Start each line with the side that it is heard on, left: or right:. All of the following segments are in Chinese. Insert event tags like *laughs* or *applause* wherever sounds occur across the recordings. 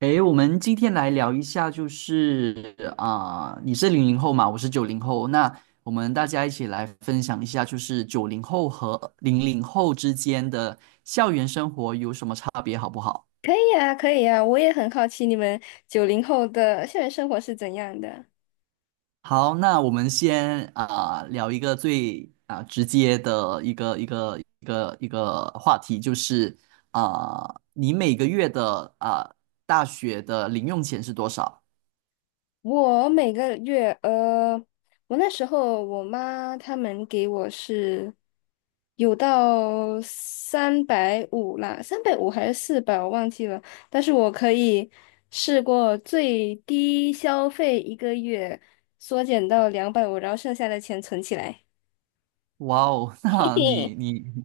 right: 诶，我们今天来聊一下，就是你是零零后嘛，我是九零后，那我们大家一起来分享一下，就是九零后和零零后之间的校园生活有什么差别，好不好？
left: 可以呀，可以呀，我也很好奇你们九零后的校园生活是怎样的。
right: 好，那我们先聊一个最直接的一个话题，就是你每个月的大学的零用钱是多少？
left: 我每个月，我那时候我妈他们给我是有到三百五啦，三百五还是400，我忘记了。但是我可以试过最低消费一个月缩减到两百五，然后剩下的钱存起来。*laughs*
right: 哇哦，*laughs*
left: 嘿
right: 那
left: 嘿，
right: 你你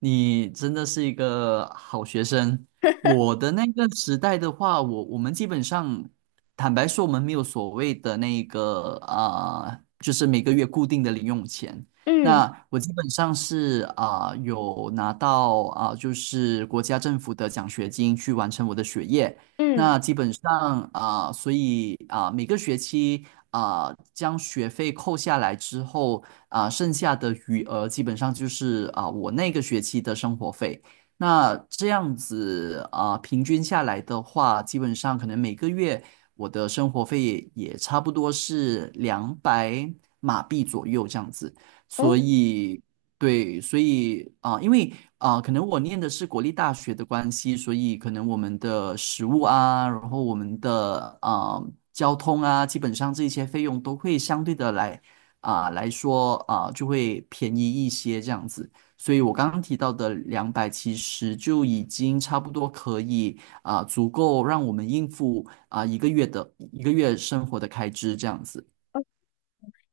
right: 你真的是一个好学生。我的那个时代的话，我们基本上，坦白说，我们没有所谓的那个就是每个月固定的零用钱。
left: 嗯
right: 那我基本上是有拿到就是国家政府的奖学金去完成我的学业。
left: 嗯，
right: 那基本上所以每个学期将学费扣下来之后剩下的余额基本上就是我那个学期的生活费。那这样子平均下来的话，基本上可能每个月我的生活费也差不多是200马币左右这样子。
left: 哦，
right: 所以，对，所以因为可能我念的是国立大学的关系，所以可能我们的食物啊，然后我们的交通啊，基本上这些费用都会相对的来来说就会便宜一些这样子。所以我刚刚提到的两百，其实就已经差不多可以足够让我们应付一个月生活的开支这样子。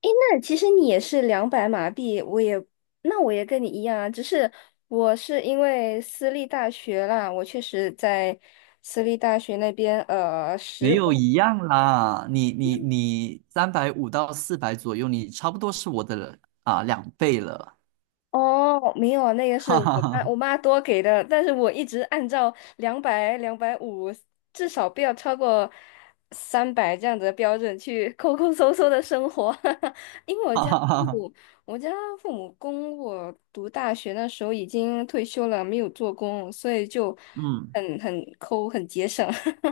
left: 诶，那其实你也是200马币，我也，那我也跟你一样啊，只是我是因为私立大学啦，我确实在私立大学那边，
right: 没
left: 实
right: 有
left: 务。
right: 一样啦，你350到400左右，你差不多是我的2倍了，
left: 哦，没有啊，那个
right: *laughs*
left: 是
right: 哈
left: 我
right: 哈
left: 妈
right: 哈，
left: 我妈多给的，但是我一直按照两百、两百五，至少不要超过三百这样子的标准去 *laughs* 抠抠搜搜的生活。*laughs* 因为
right: 哈哈哈哈，
left: 我家父母供我读大学那时候已经退休了，没有做工，所以就
right: 嗯，
left: 很抠，很节省。*laughs*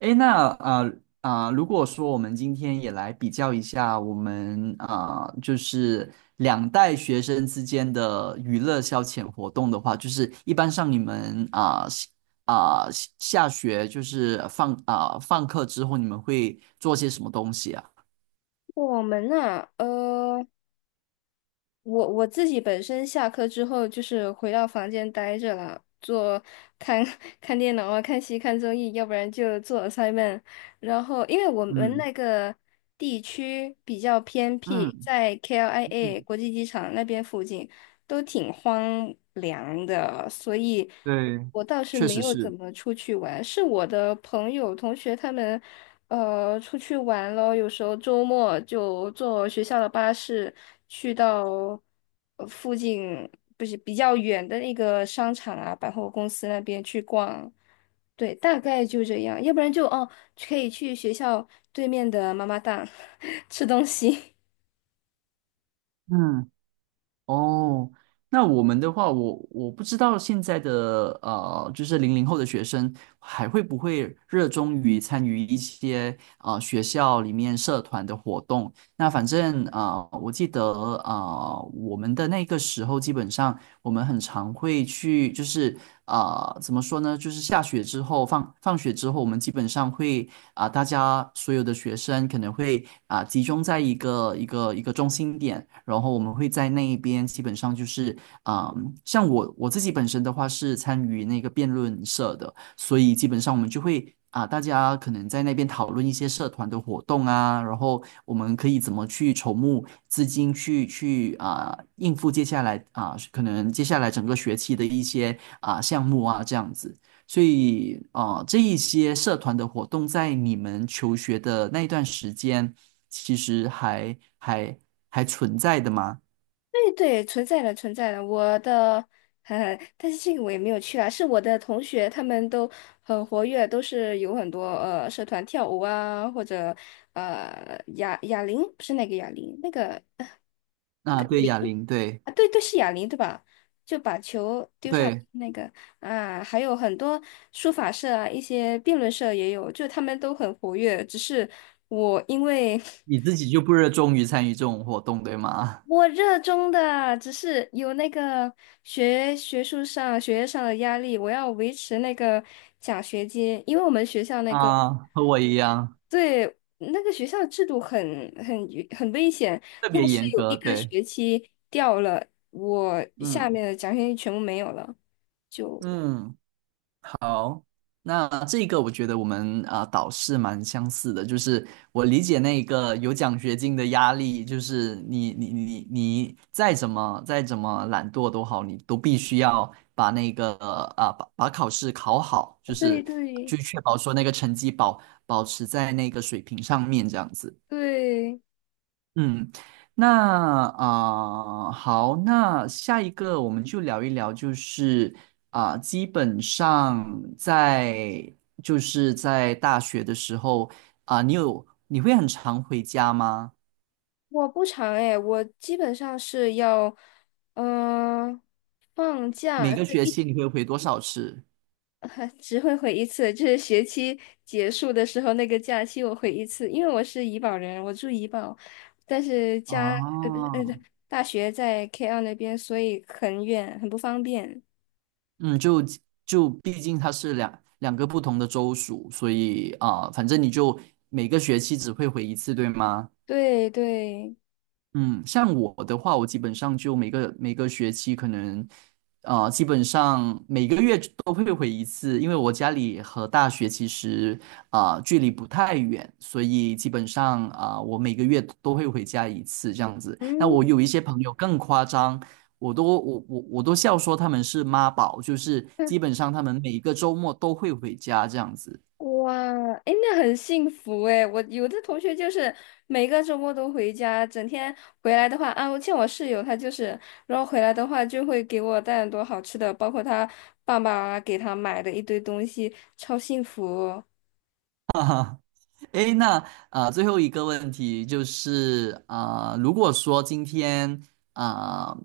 right: 诶，那如果说我们今天也来比较一下我们就是两代学生之间的娱乐消遣活动的话，就是一般上你们下学就是放课之后，你们会做些什么东西啊？
left: 我们呐。我自己本身下课之后就是回到房间待着了，看 *laughs* 看电脑啊，看戏、看综艺，要不然就做 a s s i m e n 然后，因为我们
right: 嗯
left: 那个地区比较偏僻，
right: 嗯
left: 在 KLIA
right: 嗯。
left: 国际机场那边附近都挺荒凉的，所以。
right: 对，
left: 我倒是
right: 确
left: 没
right: 实
left: 有怎
right: 是，
left: 么出去玩，是我的朋友、同学他们，出去玩了。有时候周末就坐学校的巴士去到附近，不是比较远的那个商场啊、百货公司那边去逛。对，大概就这样。要不然就哦，可以去学校对面的妈妈档 *laughs* 吃东西。
right: 嗯，哦，那我们的话，我不知道现在的就是零零后的学生还会不会热衷于参与一些学校里面社团的活动，那反正我记得我们的那个时候，基本上我们很常会去，就是怎么说呢？就是下学之后，放学之后，我们基本上会大家所有的学生可能会集中在一个中心点，然后我们会在那一边，基本上就是啊、呃像我自己本身的话是参与那个辩论社的。所以基本上我们就会啊，大家可能在那边讨论一些社团的活动啊，然后我们可以怎么去筹募资金去应付接下来可能接下来整个学期的一些项目啊这样子。所以啊，这一些社团的活动在你们求学的那一段时间，其实还存在的吗？
left: 对对，存在的存在的，我的，但是这个我也没有去啊，是我的同学，他们都很活跃，都是有很多社团跳舞啊，或者哑铃，不是那个哑铃，那个
right: 那对，哑铃，对
left: 啊，对对是哑铃对吧？就把球丢上
right: 对，
left: 那个啊，还有很多书法社啊，一些辩论社也有，就他们都很活跃，只是我因为
right: 你
left: *laughs*
right: 自己就不热衷于参与这种活动，对吗？
left: 我热衷的，只是有那个学术上、学业上的压力，我要维持那个奖学金，因为我们学校那个，
right: 啊，和我一样，
left: 对，那个学校制度很危险，
right: 特
left: 要
right: 别
left: 是
right: 严
left: 有一
right: 格，
left: 个
right: 对，
left: 学期掉了，我下
right: 嗯
left: 面的奖学金全部没有了，就
right: 嗯，好，那这个我觉得我们导师蛮相似的，就是我理解那个有奖学金的压力，就是你再怎么懒惰都好，你都必须要把那个把考试考好，就
left: 对
right: 是
left: 对
right: 去确保说那个成绩保持在那个水平上面这样子。
left: 对，
right: 嗯，那好，那下一个我们就聊一聊，就是基本上在就是在大学的时候你会很常回家吗？
left: 我不长哎，我基本上是要嗯、呃放
right: 每
left: 假。
right: 个
left: 对
right: 学期你会回多少次？
left: *laughs* 只会回一次，就是学期结束的时候那个假期我回一次，因为我是怡保人，我住怡保，但是家，不是，
right: 哦，
left: 对，大学在 K2那边，所以很远，很不方便。
right: 嗯，就毕竟它是两个不同的州属，所以反正你就每个学期只会回一次，对吗？
left: 对对，
right: 嗯，像我的话，我基本上就每个学期可能，呃，基本上每个月都会回一次，因为我家里和大学其实距离不太远，所以基本上我每个月都会回家一次这样子。那
left: 嗯，
right: 我有一些朋友更夸张，我都笑说他们是妈宝，就是基本上他们每个周末都会回家这样子。
left: 哇，哎，那很幸福哎！我有的同学就是每个周末都回家，整天回来的话，啊，我见我室友，他就是，然后回来的话就会给我带很多好吃的，包括他爸爸给他买的一堆东西，超幸福哦。
right: 诶，那最后一个问题就是如果说今天啊、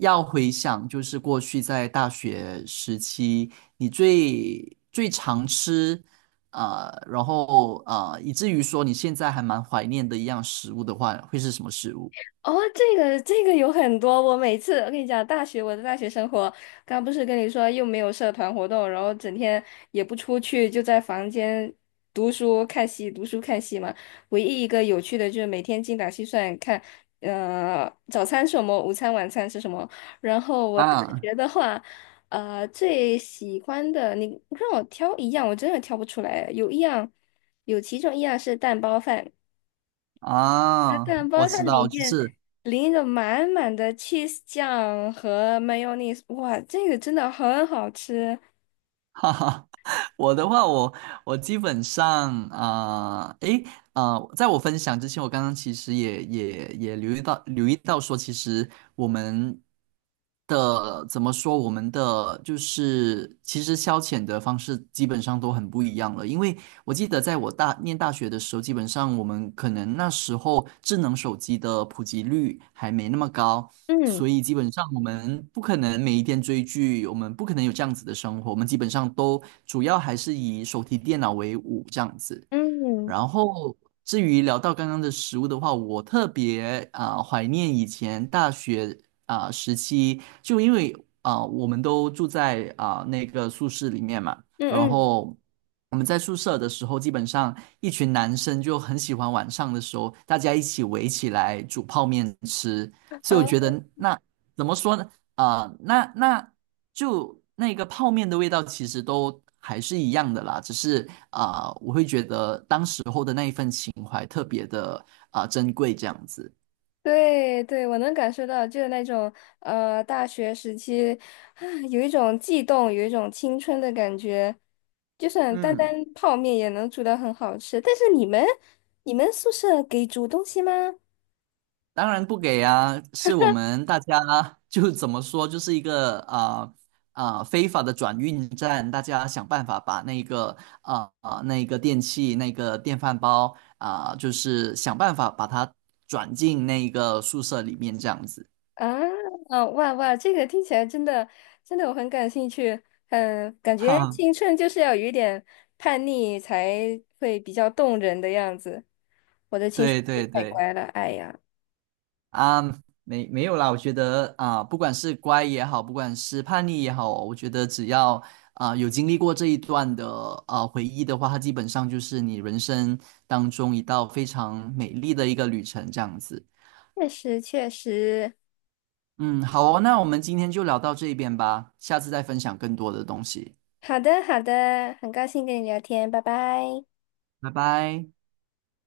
right: 要回想，就是过去在大学时期，你最最常吃然后以至于说你现在还蛮怀念的一样食物的话，会是什么食物？
left: 哦，这个有很多，我每次我跟你讲，我的大学生活，刚不是跟你说又没有社团活动，然后整天也不出去，就在房间读书看戏，读书看戏嘛。唯一一个有趣的就是每天精打细算看，早餐是什么，午餐晚餐是什么。然后我大
right: 啊
left: 学的话，最喜欢的你让我挑一样，我真的挑不出来，有一样，有其中一样是蛋包饭，它蛋
right: 我
left: 包它
right: 知
left: 里
right: 道，就
left: 面
right: 是
left: 淋着满满的 cheese 酱和 mayonnaise,哇，这个真的很好吃。
right: *laughs* 哈哈，*laughs* 我的话，我基本上啊，在我分享之前，我刚刚其实也留意到说，其实我们的怎么说，我们的就是其实消遣的方式基本上都很不一样了，因为我记得在我念大学的时候，基本上我们可能那时候智能手机的普及率还没那么高，
left: 嗯
right: 所以基本上我们不可能每一天追剧，我们不可能有这样子的生活，我们基本上都主要还是以手提电脑为伍这样子。
left: 嗯
right: 然后，至于聊到刚刚的食物的话，我特别怀念以前大学时期，就因为我们都住在那个宿舍里面嘛，然
left: 嗯嗯，
right: 后我们在宿舍的时候，基本上一群男生就很喜欢晚上的时候大家一起围起来煮泡面吃，所以我
left: 哦，
right: 觉得那怎么说呢？那就那个泡面的味道其实都还是一样的啦，只是我会觉得当时候的那一份情怀特别的珍贵这样子。
left: 对对，我能感受到，就是那种大学时期啊，有一种悸动，有一种青春的感觉，就算单单
right: 嗯
left: 泡面也能煮的很好吃。但是你们宿舍给煮东西吗？
right: 当然不给啊，是我们大家就怎么说，就是一个非法的转运站，大家想办法把那个那个电器那个电饭煲就是想办法把它转进那个宿舍里面这样子，
left: 啊，啊哇哇，这个听起来真的真的我很感兴趣。嗯，感
right: 哈。
left: 觉青春就是要有一点叛逆才会比较动人的样子。我的青春
right: 对
left: 是
right: 对
left: 太
right: 对
left: 乖了，哎呀，
right: 啊，没有啦，我觉得啊，不管是乖也好，不管是叛逆也好，我觉得只要有经历过这一段的回忆的话，它基本上就是你人生当中一道非常美丽的一个旅程，这样子。
left: 确实确实。
right: 嗯，好哦，那我们今天就聊到这边吧，下次再分享更多的东西，
left: 好的好的，很高兴跟你聊天，拜拜。
right: 拜拜。